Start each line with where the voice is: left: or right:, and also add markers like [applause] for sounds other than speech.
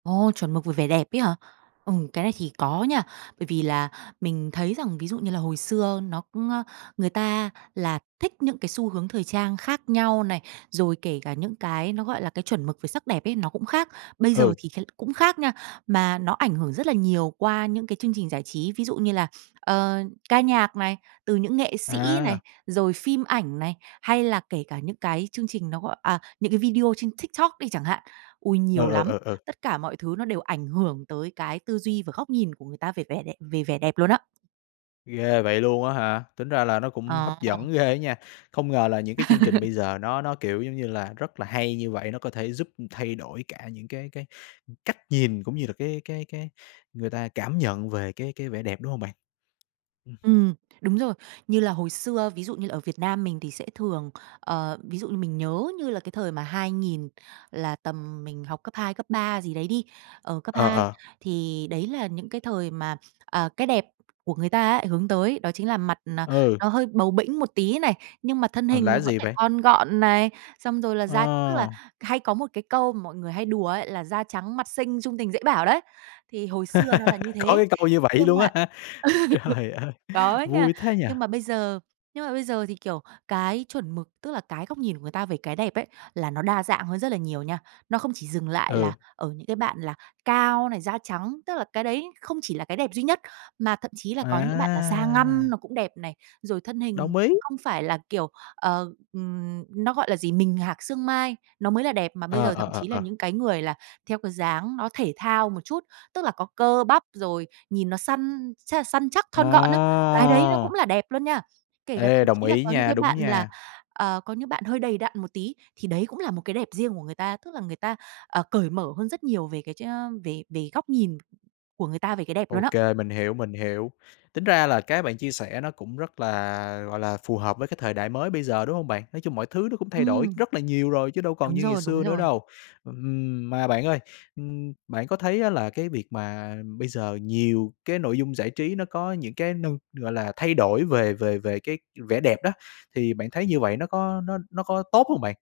right: Ồ, chuẩn mực về vẻ đẹp ấy hả? Ừ, cái này thì có nha. Bởi vì là mình thấy rằng ví dụ như là hồi xưa nó cũng, ơ, người ta là thích những cái xu hướng thời trang khác nhau này, rồi kể cả những cái nó, gọi là, cái chuẩn mực về sắc đẹp ấy, nó cũng khác. Bây giờ
left: Ừ.
right: thì thấy cũng khác nha, mà nó ảnh hưởng rất là nhiều qua những cái chương trình giải trí, ví dụ như là, ờ, ca nhạc này, từ những nghệ sĩ này,
left: À.
right: rồi phim ảnh này, hay là kể cả những cái chương trình nó, gọi à, những cái video trên TikTok đi chẳng hạn. Ôi,
left: Ừ,
right: nhiều
left: ừ,
right: lắm.
left: ừ, ừ.
right: Tất cả mọi thứ nó đều ảnh hưởng tới cái tư duy và góc nhìn của người ta về vẻ đẹ về vẻ đẹp luôn á.
left: Ghê vậy luôn á hả, tính ra là nó cũng hấp
right: Ờ.
left: dẫn ghê á nha. Không ngờ là những cái chương trình bây giờ nó nó, kiểu, giống như là, rất là hay như vậy, nó có thể giúp thay đổi cả những cái cái cách nhìn, cũng như là cái cái cái người ta cảm nhận về cái cái vẻ đẹp, đúng hông bạn? Ừm.
right: Ừm, đúng rồi. Như là hồi xưa ví dụ như là ở Việt Nam mình thì sẽ thường, ờ, ví dụ như mình nhớ như là cái thời mà 2000 là tầm mình học cấp 2, cấp 3 gì đấy đi, ờ, cấp
left: Ờ,
right: 2.
left: ờ.
right: Thì đấy là những cái thời mà, à, cái đẹp của người ta á hướng tới ấy, đó chính là mặt, à,
left: Ừ.
right: nó hơi bầu bĩnh một tí này, nhưng mà thân
left: Còn
right: hình
left: là
right: thì
left: cái
right: vẫn
left: gì
right: phải
left: vậy?
right: thon gọn này, xong rồi là da tức là
left: Ờ.
right: hay có một cái câu mọi người hay đùa ấy là "Da trắng, mặt xinh, chung tình, dễ bảo" đấy. Thì hồi xưa nó là như
left: [laughs] Có
right: thế.
left: cái câu như vậy
right: Nhưng
left: luôn
right: mà
left: á hả,
right: [laughs]
left: trời ơi,
right: có nha.
left: vui thế nhỉ.
right: Nhưng mà bây giờ nhưng mà bây giờ thì, kiểu, cái chuẩn mực tức là cái góc nhìn của người ta về cái đẹp ấy, là nó đa dạng hơn rất là nhiều nha. Nó không chỉ dừng lại
left: Ừ.
right: là ở những cái bạn là cao này, da trắng, tức là cái đấy không chỉ là cái đẹp duy nhất, mà thậm chí là có những bạn là da ngăm
left: À.
right: nó cũng đẹp này. Rồi thân hình
left: Đồng ý.
right: không phải là, kiểu, ờ, ừm, nó gọi là gì, mình hạc xương mai, nó mới là đẹp, mà bây
left: À,
right: giờ thậm
left: à,
right: chí là
left: à, à.
right: những cái người là theo cái dáng nó thể thao một chút, tức là có cơ bắp, rồi nhìn nó săn ch săn chắc, thon gọn á, cái đấy nó cũng
left: À.
right: là đẹp luôn nha. Kể cả thậm
left: Ê, đồng
right: chí là
left: ý
right: có những
left: nha,
right: cái
left: đúng
right: bạn là,
left: nha.
right: ờ, có những bạn hơi đầy đặn một tí, thì đấy cũng là một cái đẹp riêng của người ta. Tức là người ta, ờ, cởi mở hơn rất nhiều về cái ch ơ, về về góc nhìn của người ta về cái đẹp
left: Ô
right: luôn á.
left: kê, mình hiểu, mình hiểu. Tính ra là cái bạn chia sẻ nó cũng rất là, gọi là, phù hợp với cái thời đại mới bây giờ, đúng hông bạn? Nói chung mọi thứ nó cũng thay đổi
right: Ừm.
left: rất là nhiều rồi, chứ đâu còn
right: Đúng
left: như ngày
right: rồi, đúng
left: xưa nữa
right: rồi.
left: đâu. Ừm, mà bạn ơi, ưm, bạn có thấy á là cái việc mà bây giờ nhiều cái nội dung giải trí nó có những cái nư gọi là, thay đổi về về về cái vẻ đẹp đó, thì bạn thấy như vậy nó có nó nó có tốt hông bạn?